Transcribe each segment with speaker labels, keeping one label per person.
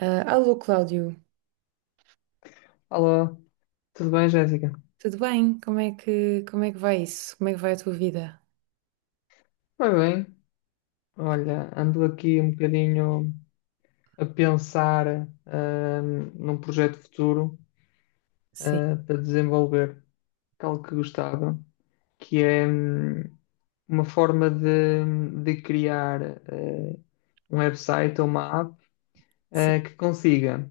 Speaker 1: Ah, alô, Cláudio,
Speaker 2: Olá, tudo bem, Jéssica?
Speaker 1: tudo bem? Como é que vai isso? Como é que vai a tua vida?
Speaker 2: Vai bem. Olha, ando aqui um bocadinho a pensar num projeto futuro
Speaker 1: Sim,
Speaker 2: para desenvolver, que é algo que gostava, que é uma forma de criar eh, um website ou uma app
Speaker 1: sim.
Speaker 2: que consiga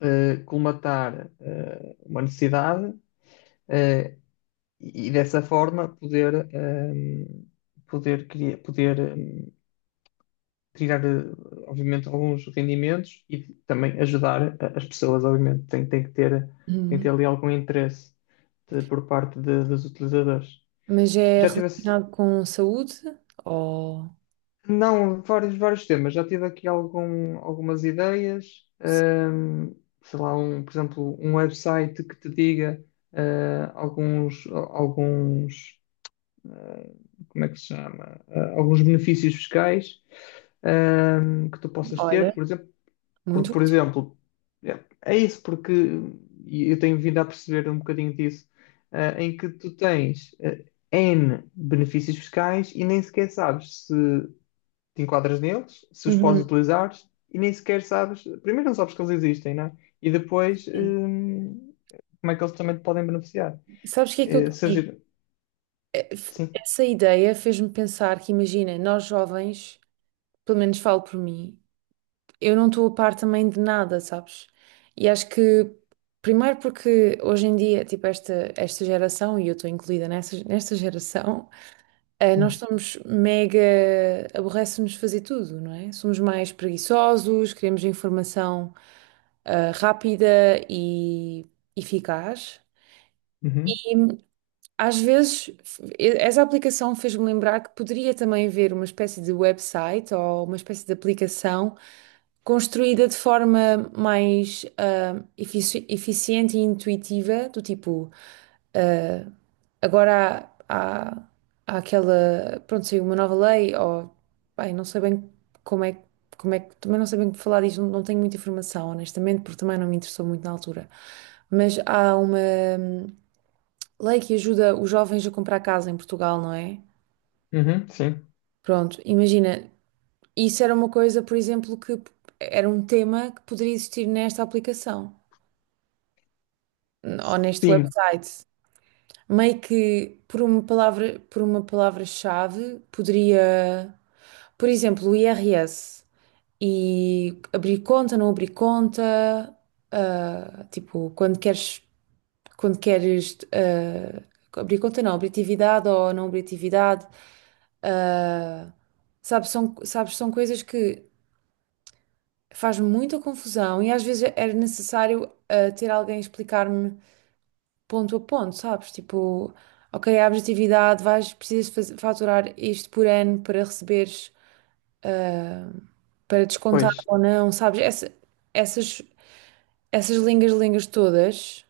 Speaker 2: colmatar uma necessidade eh, e dessa forma poder, poder, criar, poder tirar, obviamente, alguns rendimentos e também ajudar as pessoas, obviamente. Tem que ter
Speaker 1: Uhum.
Speaker 2: ali algum interesse por parte dos utilizadores.
Speaker 1: Mas é
Speaker 2: Já tive, assim-
Speaker 1: relacionado com saúde? Ou...
Speaker 2: não, vários temas. Já tive aqui algumas ideias.
Speaker 1: Sim.
Speaker 2: Sei lá, um, por exemplo, um website que te diga alguns, como é que se chama? Alguns benefícios fiscais que tu possas
Speaker 1: Olha,
Speaker 2: ter, por exemplo. Porque,
Speaker 1: muito
Speaker 2: por
Speaker 1: útil.
Speaker 2: exemplo, é isso, porque e eu tenho vindo a perceber um bocadinho disso, em que tu tens N benefícios fiscais e nem sequer sabes se te enquadras neles, se os podes
Speaker 1: Uhum,
Speaker 2: utilizar e nem sequer sabes, primeiro não sabes que eles existem, não é? E depois,
Speaker 1: sim.
Speaker 2: como é que eles também te podem beneficiar?
Speaker 1: Sabes o que é que eu
Speaker 2: Eh,
Speaker 1: te digo?
Speaker 2: surgir- Sim.
Speaker 1: Essa ideia fez-me pensar que, imagina, nós jovens, pelo menos falo por mim, eu não estou a par também de nada, sabes? E acho que, primeiro porque hoje em dia, tipo, esta geração, e eu estou incluída nesta geração. Nós somos mega. Aborrece-nos fazer tudo, não é? Somos mais preguiçosos, queremos informação rápida e eficaz.
Speaker 2: Uhum.
Speaker 1: Às vezes, essa aplicação fez-me lembrar que poderia também haver uma espécie de website ou uma espécie de aplicação construída de forma mais eficiente e intuitiva, do tipo, ah, agora há aquela, pronto, saiu uma nova lei, ou, bem, não sei bem como é, que- como é que, também não sei bem falar disto, não, não tenho muita informação, honestamente, porque também não me interessou muito na altura. Mas há uma lei que ajuda os jovens a comprar casa em Portugal, não é?
Speaker 2: Uhum. Sim.
Speaker 1: Pronto, imagina, isso era uma coisa, por exemplo, era um tema que poderia existir nesta aplicação ou neste
Speaker 2: Sim,
Speaker 1: website. Meio que por uma palavra, por uma palavra-chave poderia, por exemplo, o IRS e abrir conta, não abrir conta, tipo, quando queres quando queres eh, abrir conta, não, abrir atividade ou não abrir atividade. Ah, sabes, são coisas que faz muita confusão e às vezes era necessário ter alguém explicar-me ponto a ponto, sabes? Tipo, ok, abres atividade, vais, faturar isto por ano para receberes, ah, para descontar
Speaker 2: pois.
Speaker 1: ou não, sabes? Essas, essas lingas lingas todas.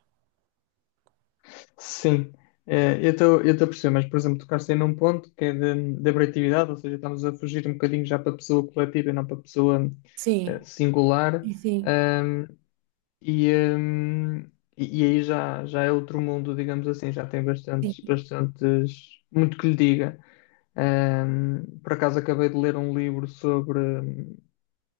Speaker 2: Sim. Eu estou a perceber, mas por exemplo, tocaste aí num ponto que é da abratividade, ou seja, estamos a fugir um bocadinho já para a pessoa coletiva e não para a pessoa
Speaker 1: Sim,
Speaker 2: singular.
Speaker 1: sim,
Speaker 2: Ahm, e, ahm, e aí já é outro mundo, digamos assim, já tem bastantes,
Speaker 1: sim,
Speaker 2: bastantes, muito que lhe diga. Por acaso acabei de ler um livro sobre,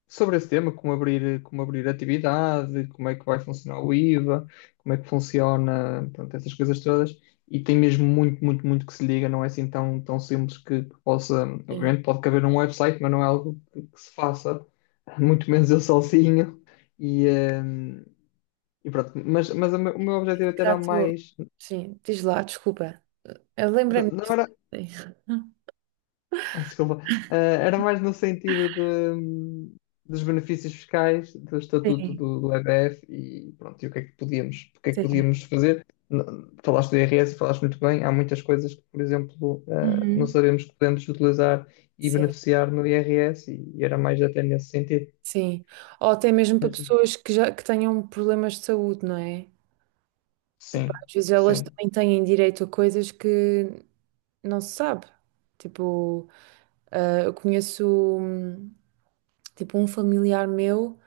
Speaker 2: sobre esse tema, como abrir atividade, como é que vai funcionar o IVA, como é que funciona, portanto, essas coisas todas. E tem mesmo muito, muito, muito que se liga, não é assim tão, tão simples que possa.
Speaker 1: sim.
Speaker 2: Obviamente pode caber um website, mas não é algo que se faça, muito menos eu sozinho. E, eh, e pronto, mas o meu objetivo até era
Speaker 1: Exato.
Speaker 2: mais.
Speaker 1: Sim, diz lá, desculpa. Eu lembrei-me
Speaker 2: Não
Speaker 1: disto.
Speaker 2: era.
Speaker 1: Sim,
Speaker 2: Desculpa. Era mais no sentido de, dos benefícios fiscais do estatuto
Speaker 1: sim.
Speaker 2: do EDF e pronto, e o que é que
Speaker 1: Sim.
Speaker 2: podíamos fazer? Falaste do IRS, e falaste muito bem, há muitas coisas que, por exemplo, não
Speaker 1: Uhum.
Speaker 2: sabemos que podemos utilizar e
Speaker 1: Sim,
Speaker 2: beneficiar no IRS e era mais até nesse sentido.
Speaker 1: sim. Ou até mesmo para
Speaker 2: Mas diz-
Speaker 1: pessoas que já que tenham problemas de saúde, não é? Tipo,
Speaker 2: Sim,
Speaker 1: às vezes elas
Speaker 2: sim,
Speaker 1: também têm direito a coisas que não se sabe. Tipo, eu conheço hum, tipo um familiar meu.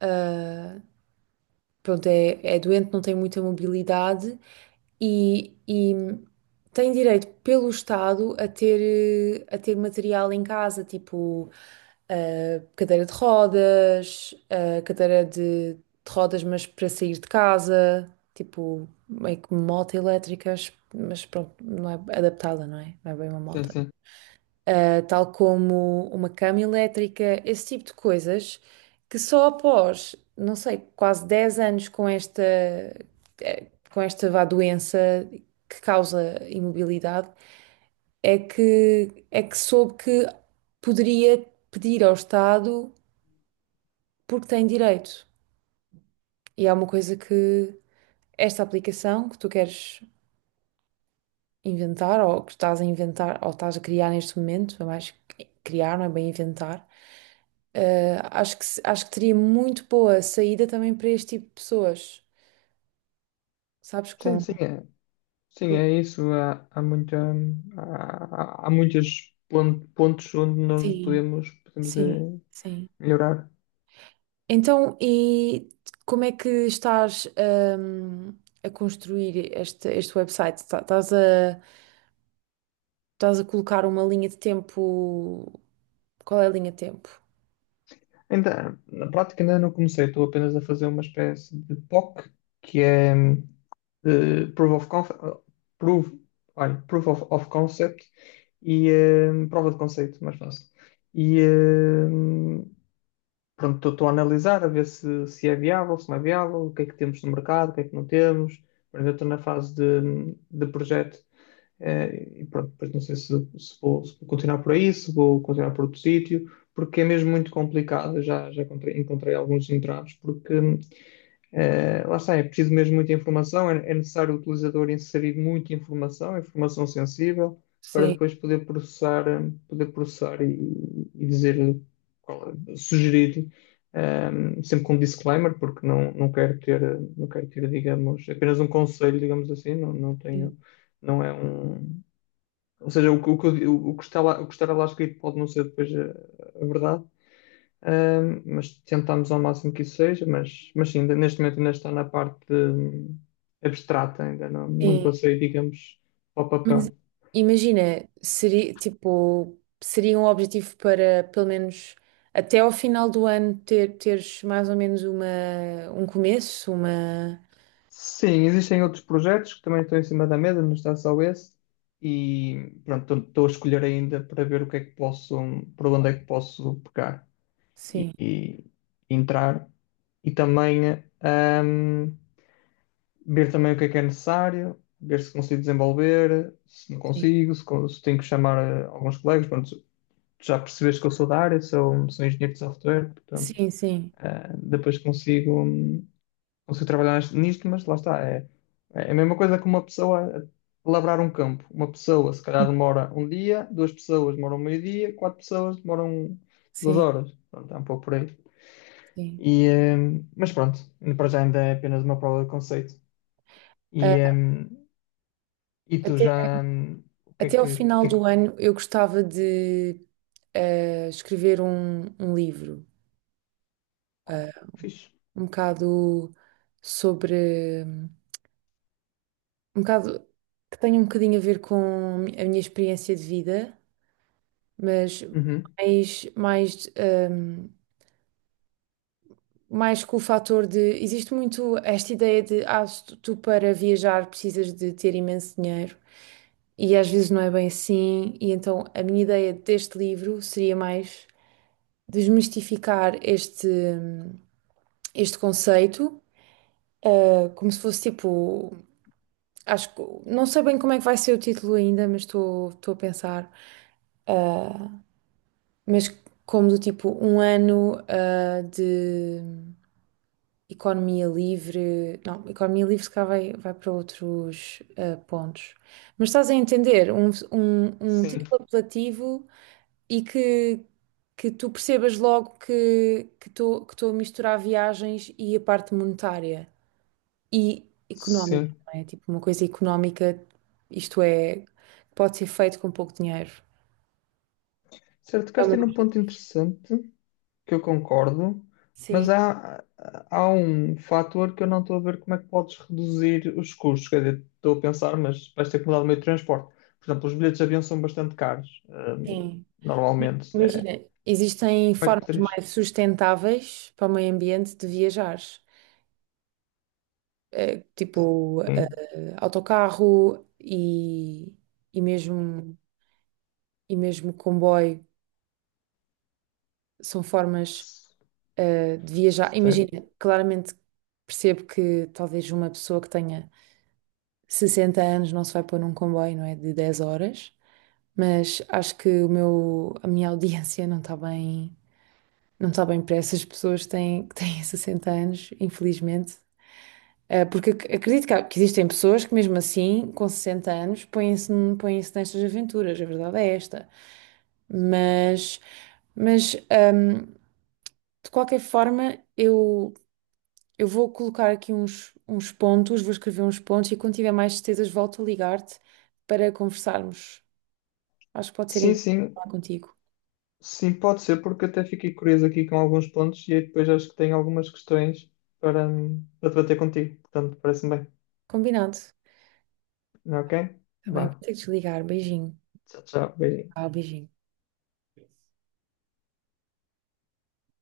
Speaker 1: ah, Pronto, é doente, não tem muita mobilidade e tem direito pelo Estado a ter material em casa, tipo cadeira de rodas, eh, cadeira de rodas, mas para sair de casa, tipo meio que moto elétricas, mas pronto, não é adaptada, não é? Não é bem uma
Speaker 2: sim,
Speaker 1: moto
Speaker 2: sim.
Speaker 1: tal como uma cama elétrica, esse tipo de coisas, que só após, não sei, quase 10 anos com com esta vá doença que causa imobilidade, é que soube que poderia pedir ao Estado porque tem direito. E é uma coisa que esta aplicação que tu queres inventar ou que estás a inventar ou estás a criar neste momento, eu acho que criar não é bem inventar. Acho que, acho que teria muito boa saída também para este tipo de pessoas, sabes?
Speaker 2: Sim,
Speaker 1: Com...
Speaker 2: sim, é isso. Há, há, muita, há, há há muitos pontos onde nós
Speaker 1: Sim,
Speaker 2: podemos
Speaker 1: sim, sim.
Speaker 2: melhorar.
Speaker 1: Então, e como é que estás, hum, a construir este website? Estás a colocar uma linha de tempo. Qual é a linha de tempo?
Speaker 2: Ainda, na prática ainda não comecei, estou apenas a fazer uma espécie de POC, que é Proof of Conf- Proof, olha, Proof of Concept e prova de conceito, mais fácil. E pronto, estou a analisar, a ver se é viável, se não é viável, o que é que temos no mercado, o que é que não temos. Ainda estou na fase de projeto. E pronto, depois não sei se vou continuar por aí, se vou continuar por outro sítio, porque é mesmo muito complicado. Eu já encontrei alguns entraves, porque lá está, é preciso mesmo muita informação, é necessário o utilizador inserir muita informação, informação sensível, para
Speaker 1: Sim.
Speaker 2: depois poder processar e dizer sugerir. Sempre com disclaimer, porque não quero ter, digamos, apenas um conselho, digamos assim, não tenho, não é um, ou seja, o que está lá, o que estará lá escrito pode não ser depois a verdade, mas tentamos ao máximo que isso seja, mas sim, neste momento ainda está na parte abstrata, ainda não
Speaker 1: Sim.
Speaker 2: passei, digamos, ao
Speaker 1: Mas
Speaker 2: papel.
Speaker 1: imagina, seria tipo, seria um objetivo para pelo menos até ao final do ano teres mais ou menos um começo, uma.
Speaker 2: Sim, existem outros projetos que também estão em cima da mesa, não está só esse, e pronto, estou a escolher ainda para ver o que é que posso, para onde é que posso pegar e,
Speaker 1: Sim,
Speaker 2: e entrar. E também, ver também o que é necessário, ver se consigo desenvolver, se não
Speaker 1: sim.
Speaker 2: consigo, se tenho que chamar alguns colegas. Pronto, já percebeste que eu sou da área, sou engenheiro de software, portanto,
Speaker 1: Sim, sim,
Speaker 2: depois consigo trabalhar nisto, mas lá está, é a mesma coisa que uma pessoa labrar um campo. Uma pessoa, se calhar, demora um dia, duas pessoas demoram um meio-dia, quatro pessoas demoram duas
Speaker 1: sim,
Speaker 2: horas. Pronto, é um pouco por aí.
Speaker 1: sim.
Speaker 2: E, mas pronto, para já ainda é apenas uma prova de conceito.
Speaker 1: Ah,
Speaker 2: E, hum, E tu
Speaker 1: até
Speaker 2: já. O que é
Speaker 1: até ao
Speaker 2: que, o
Speaker 1: final
Speaker 2: que é que
Speaker 1: do ano eu gostava de escrever um livro, eh,
Speaker 2: fiz?
Speaker 1: um bocado sobre, um bocado que tenha um bocadinho a ver com a minha experiência de vida, mas
Speaker 2: Uhum.
Speaker 1: mais, mais, ehm, mais com o fator de, existe muito esta ideia de, ah, se tu para viajar precisas de ter imenso dinheiro. E às vezes não é bem assim, e então a minha ideia deste livro seria mais desmistificar este conceito, eh, como se fosse tipo. Acho que não sei bem como é que vai ser o título ainda, mas estou a pensar. Uh, mas como do tipo um ano de economia livre, não, economia livre se calhar vai para outros pontos. Mas estás a entender, um
Speaker 2: Sim,
Speaker 1: título apelativo e que, que tu percebas logo que estou a misturar viagens e a parte monetária e económica,
Speaker 2: sim.
Speaker 1: não é? Tipo, uma coisa económica, isto é, pode ser feito com pouco dinheiro.
Speaker 2: Certo,
Speaker 1: É o
Speaker 2: tocaste
Speaker 1: meu
Speaker 2: aí num ponto
Speaker 1: objetivo.
Speaker 2: interessante que eu concordo,
Speaker 1: Sim,
Speaker 2: mas há um fator que eu não estou a ver como é que podes reduzir os custos. Quer dizer, estou a pensar, mas vais ter que mudar de meio de transporte. Por exemplo, os bilhetes de avião são bastante caros,
Speaker 1: sim.
Speaker 2: normalmente. É,
Speaker 1: Imagina, existem
Speaker 2: como é que
Speaker 1: formas
Speaker 2: poderias?
Speaker 1: mais sustentáveis para o meio ambiente de viajar. Eh, tipo
Speaker 2: Sim,
Speaker 1: eh, autocarro e, e mesmo, e mesmo comboio, são formas de viajar. Imagina,
Speaker 2: certo.
Speaker 1: claramente percebo que talvez uma pessoa que tenha 60 anos não se vai pôr num comboio, não é? De 10 horas, mas acho que a minha audiência não está bem, não está bem para essas pessoas que têm 60 anos, infelizmente. Porque acredito que existem pessoas que, mesmo assim, com 60 anos, põem-se nestas aventuras, a verdade é esta. Mas, mas hum, de qualquer forma, eu. Eu vou colocar aqui uns pontos, vou escrever uns pontos e quando tiver mais certezas volto a ligar-te para conversarmos. Acho que pode ser
Speaker 2: Sim,
Speaker 1: interessante
Speaker 2: sim.
Speaker 1: falar contigo.
Speaker 2: Sim, pode ser, porque até fiquei curioso aqui com alguns pontos e aí depois acho que tenho algumas questões para debater contigo. Portanto, parece-me bem.
Speaker 1: Combinado.
Speaker 2: Ok?
Speaker 1: Tá bem, vou
Speaker 2: Vá.
Speaker 1: ter que desligar. Beijinho.
Speaker 2: Tchau, tchau. Beijinho.
Speaker 1: Tchau, beijinho.